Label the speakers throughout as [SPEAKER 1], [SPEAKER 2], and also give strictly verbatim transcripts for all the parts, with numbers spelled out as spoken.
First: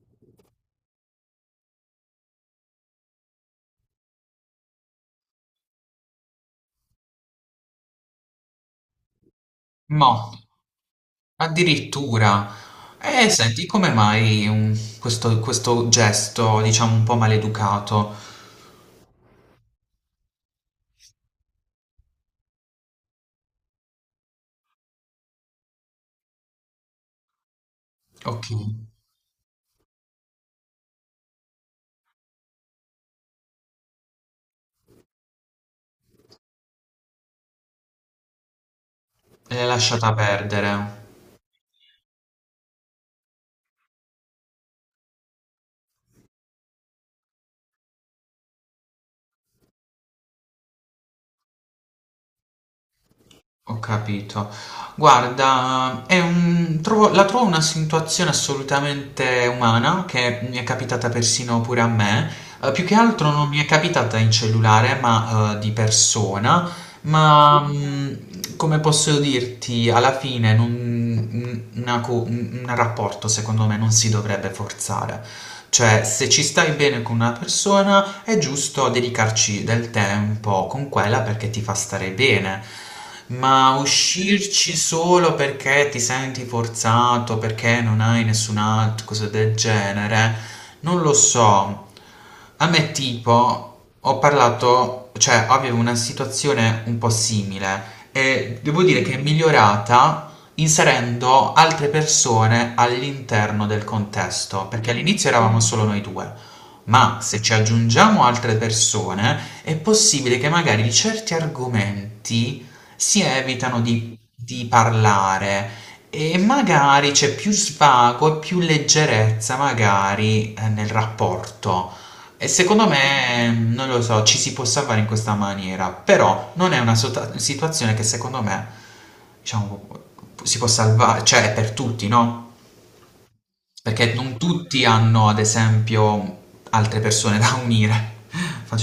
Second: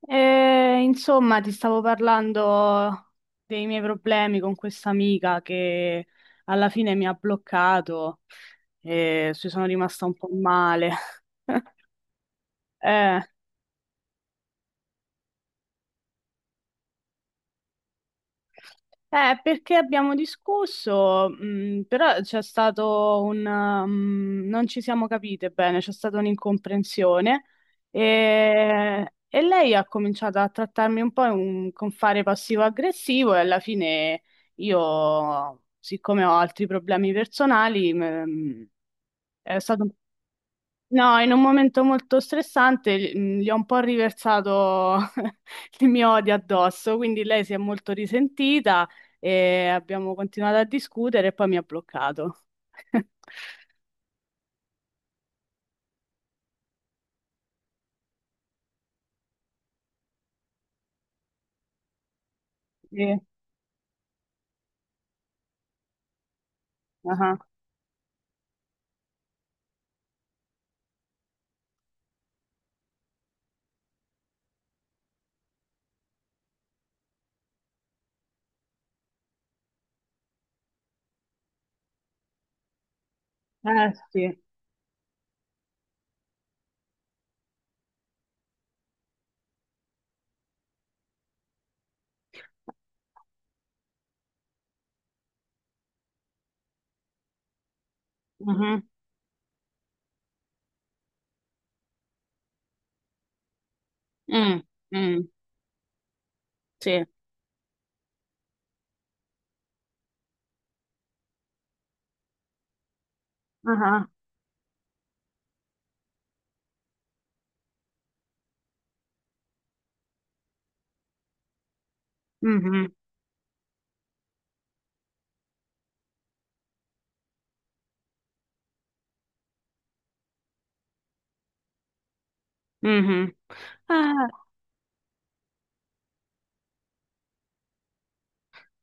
[SPEAKER 1] E, insomma, ti stavo parlando dei miei problemi con questa amica che alla fine mi ha bloccato e ci sono rimasta un po'
[SPEAKER 2] No,
[SPEAKER 1] male.
[SPEAKER 2] addirittura.
[SPEAKER 1] Eh.
[SPEAKER 2] E senti, come mai um, questo, questo gesto, diciamo, un po' maleducato?
[SPEAKER 1] Eh, perché abbiamo discusso, mh, però c'è stato un... um, non ci siamo capite bene, c'è stata un'incomprensione
[SPEAKER 2] Ok,
[SPEAKER 1] e, e lei ha cominciato a trattarmi un po' in- con fare passivo-aggressivo e alla fine io, siccome ho altri problemi personali. Mh, è
[SPEAKER 2] l'hai
[SPEAKER 1] stato un
[SPEAKER 2] lasciata perdere.
[SPEAKER 1] No, in un momento molto stressante gli mh, gli ho un po' riversato il mio odio addosso, quindi lei si è molto risentita e abbiamo continuato a discutere e poi mi ha bloccato.
[SPEAKER 2] Ho capito. Guarda, è un- trovo- la trovo una situazione assolutamente umana che mi è capitata persino pure a me. Eh, più che
[SPEAKER 1] Sì.
[SPEAKER 2] altro non mi è capitata in cellulare, ma eh, di persona.
[SPEAKER 1] Ah.
[SPEAKER 2] Ma mh, come posso dirti, alla fine non- un una co- un- un rapporto secondo me non si dovrebbe forzare. Cioè, se ci stai bene con una persona, è giusto dedicarci del tempo con quella perché ti fa stare bene. Ma
[SPEAKER 1] Eh sì.
[SPEAKER 2] uscirci solo perché ti senti forzato, perché non hai nessun altro, cose del genere, non lo so. A me tipo, ho parlato, cioè avevo una situazione un po' simile e devo
[SPEAKER 1] Mhm.
[SPEAKER 2] dire che è migliorata inserendo altre persone all'interno del
[SPEAKER 1] Mm,
[SPEAKER 2] contesto, perché
[SPEAKER 1] mm,
[SPEAKER 2] all'inizio eravamo solo noi due,
[SPEAKER 1] sì.
[SPEAKER 2] ma se ci aggiungiamo altre persone è possibile che magari certi argomenti si evitano
[SPEAKER 1] Ah.
[SPEAKER 2] di, di parlare e magari c'è più svago e più leggerezza magari eh, nel rapporto. E secondo
[SPEAKER 1] Mhm.
[SPEAKER 2] me, non lo so, ci si può salvare in questa maniera, però non è una sota- situazione che secondo me, diciamo, si può salvare, cioè è per tutti, no?
[SPEAKER 1] Mhm.
[SPEAKER 2] Perché
[SPEAKER 1] Ah.
[SPEAKER 2] non tutti hanno, ad esempio, altre persone da unire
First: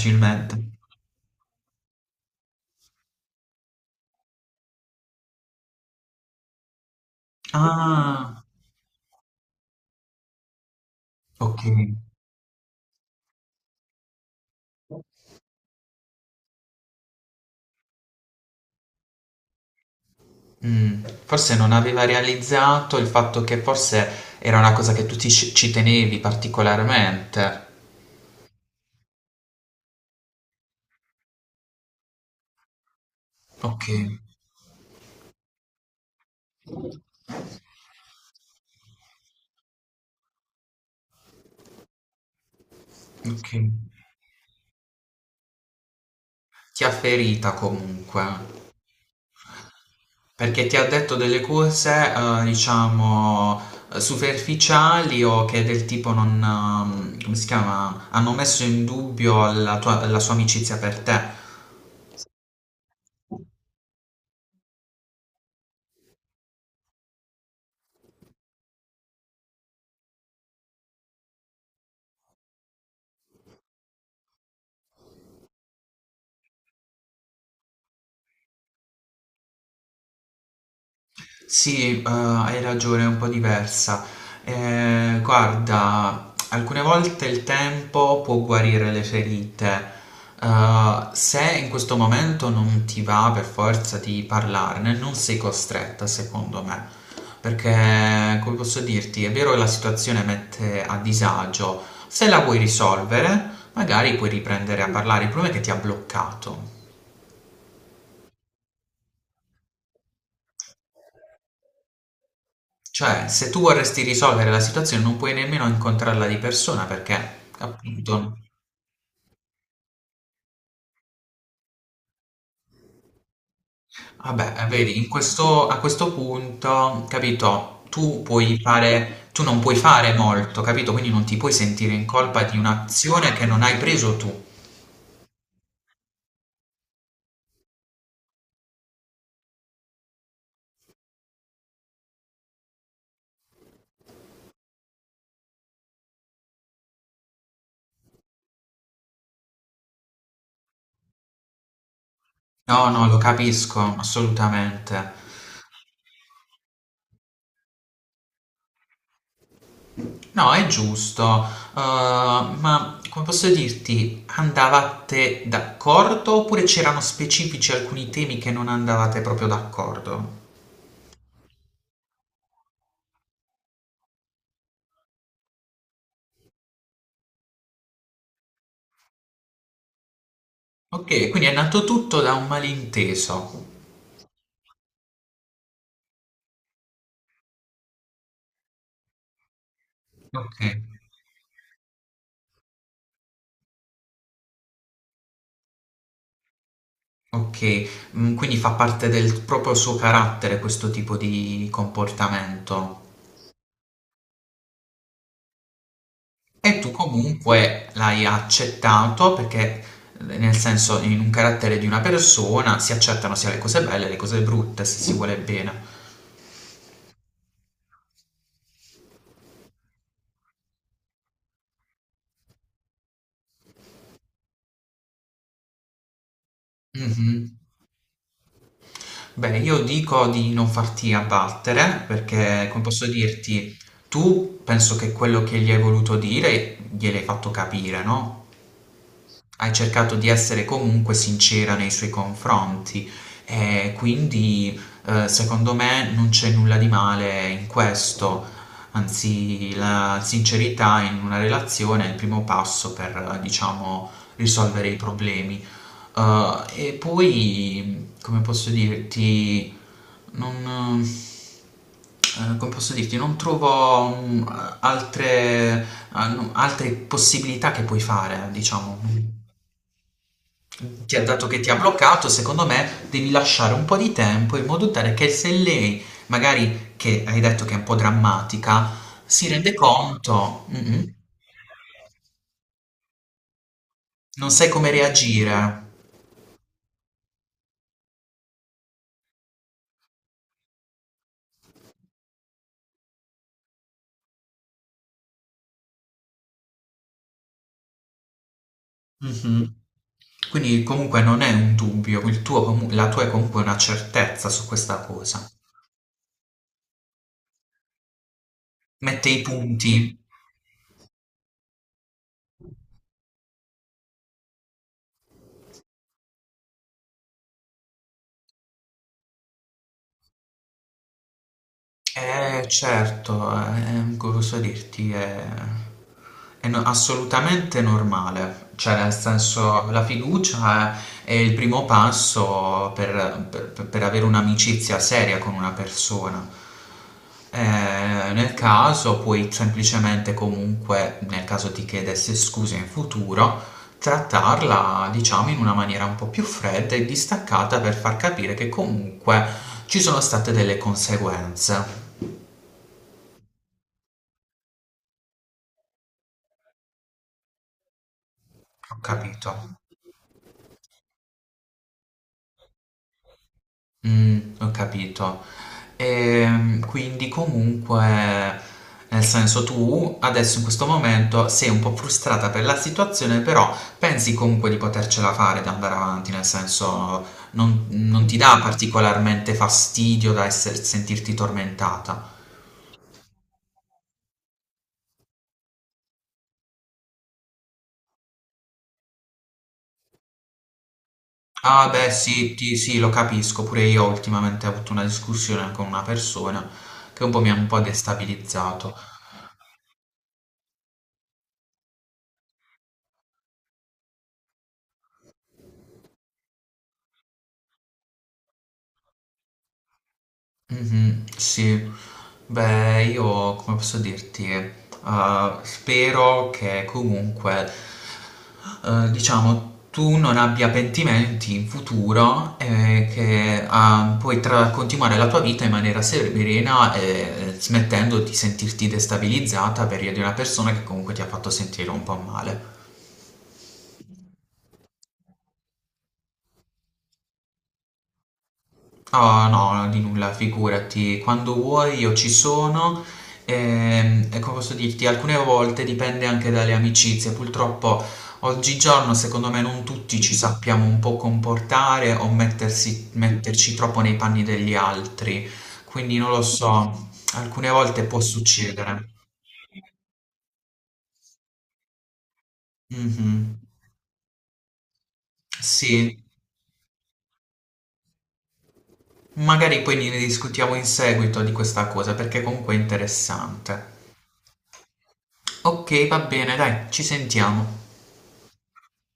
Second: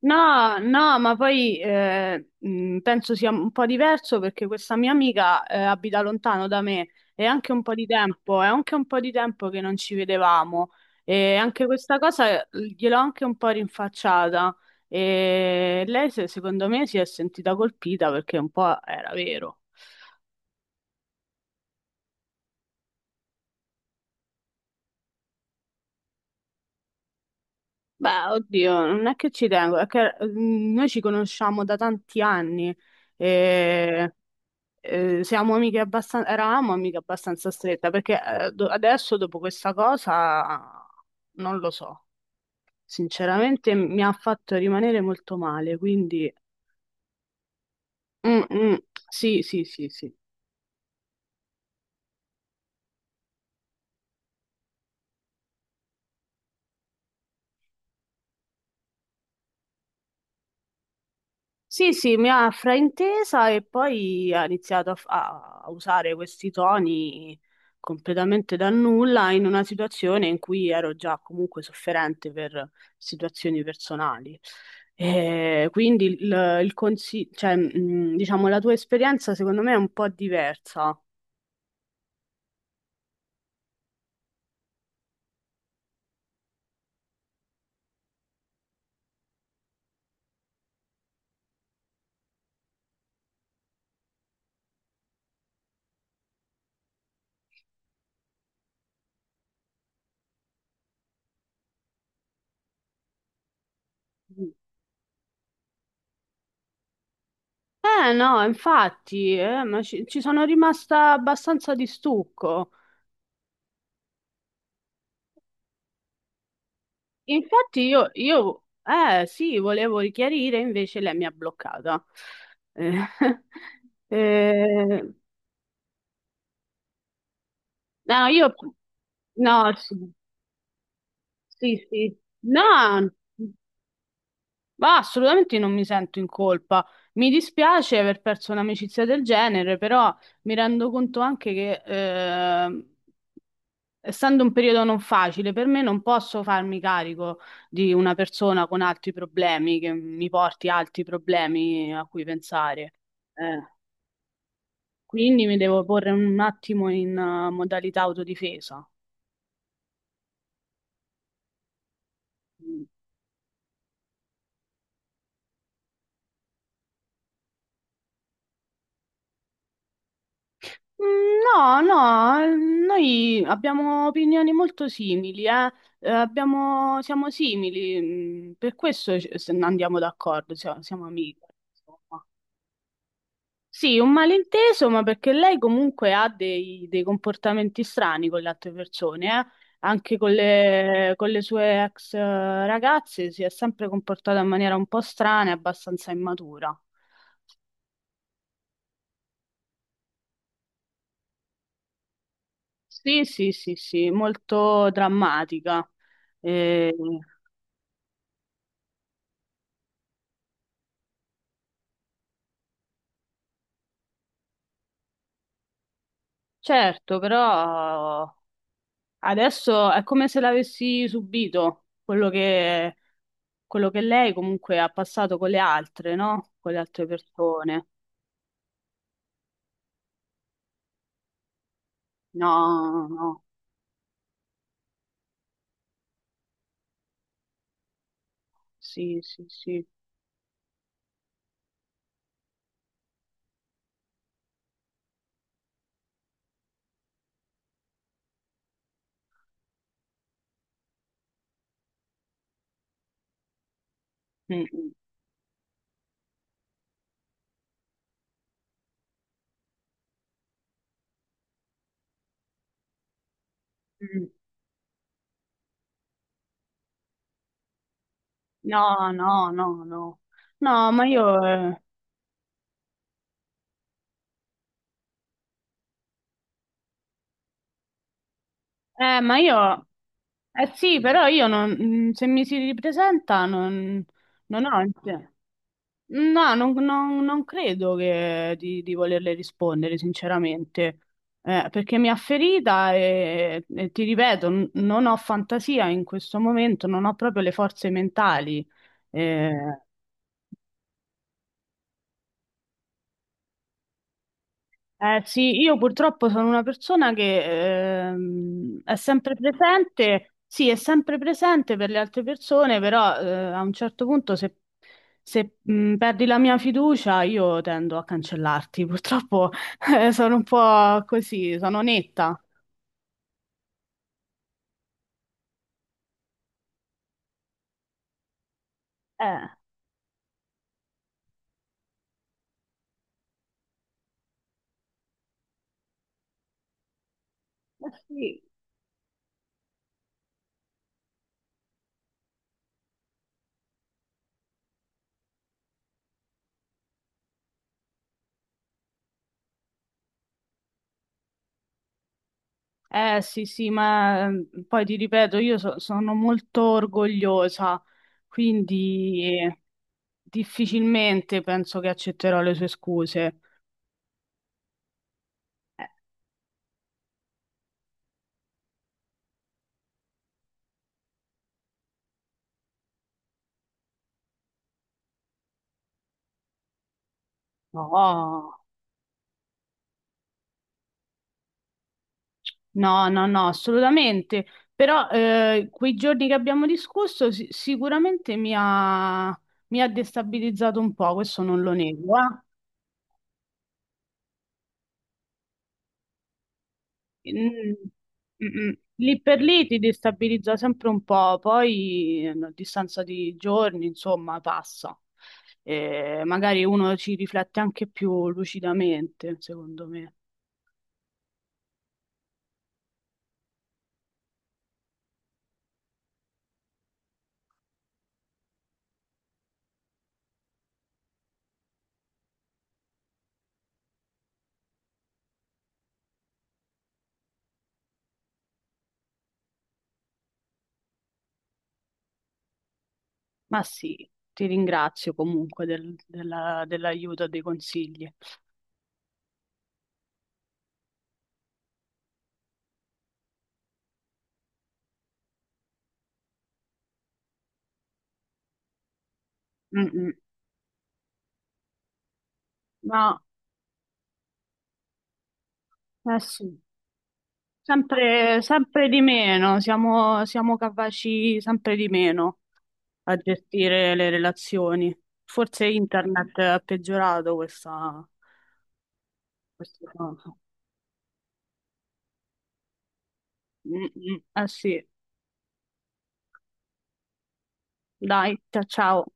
[SPEAKER 1] No, no, ma poi eh, mh, penso sia un po' diverso perché questa mia amica eh, abita lontano da me e anche un po' di tempo,
[SPEAKER 2] Ah,
[SPEAKER 1] è anche un po' di tempo che non ci vedevamo e
[SPEAKER 2] ok.
[SPEAKER 1] anche questa cosa eh, gliel'ho anche un po' rinfacciata e lei se- secondo me si è sentita colpita perché un po' era vero.
[SPEAKER 2] Mm, forse non aveva realizzato il fatto che forse era una cosa che tu ti- ci tenevi particolarmente.
[SPEAKER 1] Beh, oddio, non è che ci tengo, è che mh, noi ci conosciamo da tanti anni.
[SPEAKER 2] Ok,
[SPEAKER 1] E... eh, siamo amiche abbastanza, Eravamo amiche abbastanza strette, perché eh, do- adesso dopo questa cosa non lo so,
[SPEAKER 2] ok.
[SPEAKER 1] sinceramente mi ha fatto rimanere molto male, quindi
[SPEAKER 2] Ti ha ferita comunque.
[SPEAKER 1] mm, mm, sì, sì, sì, sì.
[SPEAKER 2] Perché ti ha detto delle cose, eh, diciamo, eh, superficiali o che del tipo non, ehm, come si chiama, hanno messo in dubbio la tua- la sua amicizia per te.
[SPEAKER 1] Sì, sì, mi ha fraintesa e poi ha iniziato a, f- a- a usare questi toni completamente da nulla in una situazione in cui ero già comunque sofferente per situazioni personali. E quindi il, il consi- cioè, mh, diciamo, la tua esperienza secondo me è un po' diversa.
[SPEAKER 2] Sì, eh, hai ragione, è un po' diversa. Eh, guarda, alcune volte il tempo può guarire le ferite. Eh, se in questo momento non ti va per forza di parlarne, non sei costretta, secondo me. Perché, come posso dirti, è vero che la situazione mette a disagio. Se la vuoi risolvere, magari puoi riprendere a parlare. Il problema è che ti ha bloccato.
[SPEAKER 1] Eh no, infatti, eh, ma ci, ci sono rimasta abbastanza di stucco.
[SPEAKER 2] Cioè, se tu vorresti risolvere la situazione non puoi nemmeno incontrarla di persona perché,
[SPEAKER 1] Infatti io,
[SPEAKER 2] appunto,
[SPEAKER 1] io eh, sì, volevo richiarire, invece lei mi ha bloccata. Eh,
[SPEAKER 2] vabbè, vedi, in
[SPEAKER 1] eh,
[SPEAKER 2] questo- a questo punto, capito, tu
[SPEAKER 1] no, io,
[SPEAKER 2] puoi fare, tu non
[SPEAKER 1] no,
[SPEAKER 2] puoi
[SPEAKER 1] sì,
[SPEAKER 2] fare molto, capito? Quindi non ti puoi
[SPEAKER 1] sì,
[SPEAKER 2] sentire in
[SPEAKER 1] sì.
[SPEAKER 2] colpa di
[SPEAKER 1] No,
[SPEAKER 2] un'azione che non hai preso tu.
[SPEAKER 1] ma assolutamente non mi sento in colpa. Mi dispiace aver perso un'amicizia del genere, però mi rendo conto anche che, eh, essendo un periodo non facile per me, non posso farmi carico di una persona con altri problemi, che mi porti altri problemi a cui
[SPEAKER 2] No,
[SPEAKER 1] pensare.
[SPEAKER 2] no, lo
[SPEAKER 1] Eh,
[SPEAKER 2] capisco, assolutamente.
[SPEAKER 1] quindi mi devo porre un attimo in eh, modalità autodifesa.
[SPEAKER 2] No, è giusto, eh,
[SPEAKER 1] Mm.
[SPEAKER 2] ma come posso dirti, andavate d'accordo oppure c'erano specifici alcuni temi che non andavate proprio d'accordo?
[SPEAKER 1] No, no, noi abbiamo opinioni molto simili, eh. Eh, abbiamo- siamo simili, mm, per questo ci- se- andiamo d'accordo, siamo, siamo
[SPEAKER 2] Okay,
[SPEAKER 1] amici.
[SPEAKER 2] quindi è nato tutto
[SPEAKER 1] Insomma.
[SPEAKER 2] da un malinteso.
[SPEAKER 1] Sì, un malinteso, ma perché lei comunque ha dei, dei comportamenti strani con le altre persone, eh. Anche con
[SPEAKER 2] Okay,
[SPEAKER 1] le, con le sue ex eh, ragazze si è sempre comportata in maniera un po' strana e abbastanza immatura.
[SPEAKER 2] okay. Mhmm, quindi fa parte del proprio suo carattere questo tipo di comportamento.
[SPEAKER 1] Sì, sì, sì, sì, molto drammatica.
[SPEAKER 2] E tu
[SPEAKER 1] Eh,
[SPEAKER 2] comunque l'hai accettato perché, ehm, nel senso in un carattere di una persona si accettano sia le cose belle, che le cose brutte, se si vuole bene.
[SPEAKER 1] certo, però adesso è come se l'avessi subito quello che, quello che lei comunque ha passato con le altre, no? Con le altre
[SPEAKER 2] Mh-mh.
[SPEAKER 1] persone.
[SPEAKER 2] Beh, io dico di non farti abbattere
[SPEAKER 1] No,
[SPEAKER 2] perché, come posso
[SPEAKER 1] no. No.
[SPEAKER 2] dirti, tu penso che quello che gli hai voluto dire gliel'hai fatto capire, no?
[SPEAKER 1] Sì, sì,
[SPEAKER 2] Hai
[SPEAKER 1] sì.
[SPEAKER 2] cercato di essere comunque sincera nei suoi confronti e quindi, ehm, secondo me non c'è nulla di male in questo. Anzi, la sincerità in una relazione è il primo passo per, diciamo,
[SPEAKER 1] Mm,
[SPEAKER 2] risolvere
[SPEAKER 1] mm,
[SPEAKER 2] i problemi. Uhm, e poi, come posso dirti, non ehm, come posso dirti, non trovo,
[SPEAKER 1] mm.
[SPEAKER 2] mhmm, altre a no altre possibilità che puoi fare, diciamo
[SPEAKER 1] No, no, no, no. No, ma
[SPEAKER 2] ti ha
[SPEAKER 1] io...
[SPEAKER 2] dato che ti ha
[SPEAKER 1] Eh,
[SPEAKER 2] bloccato, secondo me devi lasciare un po' di tempo in modo tale che se lei, magari che hai detto che è un po' drammatica,
[SPEAKER 1] eh, ma
[SPEAKER 2] si rende
[SPEAKER 1] io...
[SPEAKER 2] conto,
[SPEAKER 1] Eh sì,
[SPEAKER 2] mhm,
[SPEAKER 1] però io non, mm, se mi si ripresenta non,
[SPEAKER 2] non
[SPEAKER 1] non
[SPEAKER 2] sai
[SPEAKER 1] ho...
[SPEAKER 2] come
[SPEAKER 1] inte-
[SPEAKER 2] reagire.
[SPEAKER 1] No, non, non- non credo che di, di volerle rispondere, sinceramente. Eh, perché mi ha ferita e, e ti ripeto, n- non ho fantasia in questo momento, non ho proprio le forze mentali.
[SPEAKER 2] Mhm.
[SPEAKER 1] Eh,
[SPEAKER 2] Quindi comunque non è un dubbio, il tuo comu- la tua è comunque una certezza su questa
[SPEAKER 1] Eh,
[SPEAKER 2] cosa.
[SPEAKER 1] sì, io purtroppo sono una persona che ehm, è
[SPEAKER 2] Mette
[SPEAKER 1] sempre
[SPEAKER 2] i punti.
[SPEAKER 1] presente, sì, è sempre presente per le altre persone, però eh, a un certo punto se, se, mh, perdi la mia fiducia io tendo a cancellarti, purtroppo eh, sono un po' così, sono netta.
[SPEAKER 2] Eh, certo, eh, come posso dirti, è, è no- assolutamente normale, cioè nel
[SPEAKER 1] Eh,
[SPEAKER 2] senso la fiducia è, è il primo passo per, per- per avere un'amicizia seria con una persona.
[SPEAKER 1] eh
[SPEAKER 2] Eh,
[SPEAKER 1] sì.
[SPEAKER 2] nel caso puoi semplicemente comunque, nel caso ti chiedesse scusa in futuro, trattarla diciamo in una maniera un po' più fredda e distaccata per far capire che comunque ci sono state delle conseguenze.
[SPEAKER 1] Eh, sì, sì, ma ehm, poi ti ripeto, io so- sono molto orgogliosa,
[SPEAKER 2] Ho
[SPEAKER 1] quindi
[SPEAKER 2] capito,
[SPEAKER 1] difficilmente penso che accetterò le sue scuse.
[SPEAKER 2] mm, ho capito.
[SPEAKER 1] Eh,
[SPEAKER 2] Ehm, quindi comunque, nel senso tu adesso in questo momento sei un po' frustrata per la situazione, però pensi comunque di potercela fare, di andare avanti, nel senso non, non ti
[SPEAKER 1] No,
[SPEAKER 2] dà particolarmente fastidio da esser- sentirti tormentata.
[SPEAKER 1] no, no, no, assolutamente. Però eh, quei giorni che abbiamo discusso si- sicuramente mi ha, mi ha destabilizzato un po', questo non lo
[SPEAKER 2] Ah beh
[SPEAKER 1] nego. Eh.
[SPEAKER 2] sì, ti- sì, lo capisco, pure io ultimamente ho avuto una discussione con una persona che un po' mi ha un
[SPEAKER 1] Mm,
[SPEAKER 2] po'
[SPEAKER 1] mm, mm.
[SPEAKER 2] destabilizzato.
[SPEAKER 1] Lì per lì ti destabilizza sempre un po', poi eh, a distanza di giorni, insomma, passa. Eh, magari uno ci riflette anche più lucidamente, secondo me.
[SPEAKER 2] Mhm, sì, beh, io come posso dirti, eh, spero che comunque, eh, diciamo, tu non abbia pentimenti in futuro e che ah, puoi tra- continuare la tua vita in maniera serena e eh, smettendo di sentirti destabilizzata per via di una persona che comunque ti ha fatto sentire un po' male.
[SPEAKER 1] Ma sì, ti ringrazio comunque del- della- dell'aiuto e dei consigli.
[SPEAKER 2] Ah, no, di nulla, figurati. Quando vuoi io ci sono. Ehm, E, come posso dirti, alcune volte dipende anche dalle amicizie. Purtroppo oggigiorno, secondo me, non
[SPEAKER 1] Mm, mm.
[SPEAKER 2] tutti ci sappiamo un po' comportare o mettersi-
[SPEAKER 1] No,
[SPEAKER 2] metterci troppo nei panni degli altri.
[SPEAKER 1] eh
[SPEAKER 2] Quindi non lo
[SPEAKER 1] sì.
[SPEAKER 2] so, alcune volte può
[SPEAKER 1] Sempre, sempre di
[SPEAKER 2] succedere.
[SPEAKER 1] meno, siamo, siamo capaci sempre di meno a
[SPEAKER 2] Mhm.
[SPEAKER 1] gestire le relazioni. Forse
[SPEAKER 2] Sì,
[SPEAKER 1] internet ha peggiorato questa,
[SPEAKER 2] magari
[SPEAKER 1] questa
[SPEAKER 2] poi ne
[SPEAKER 1] cosa.
[SPEAKER 2] discutiamo in seguito di questa cosa perché comunque è interessante.
[SPEAKER 1] Mm, mm. Eh sì,
[SPEAKER 2] Ok, va bene, dai, ci sentiamo.
[SPEAKER 1] dai, ciao ciao.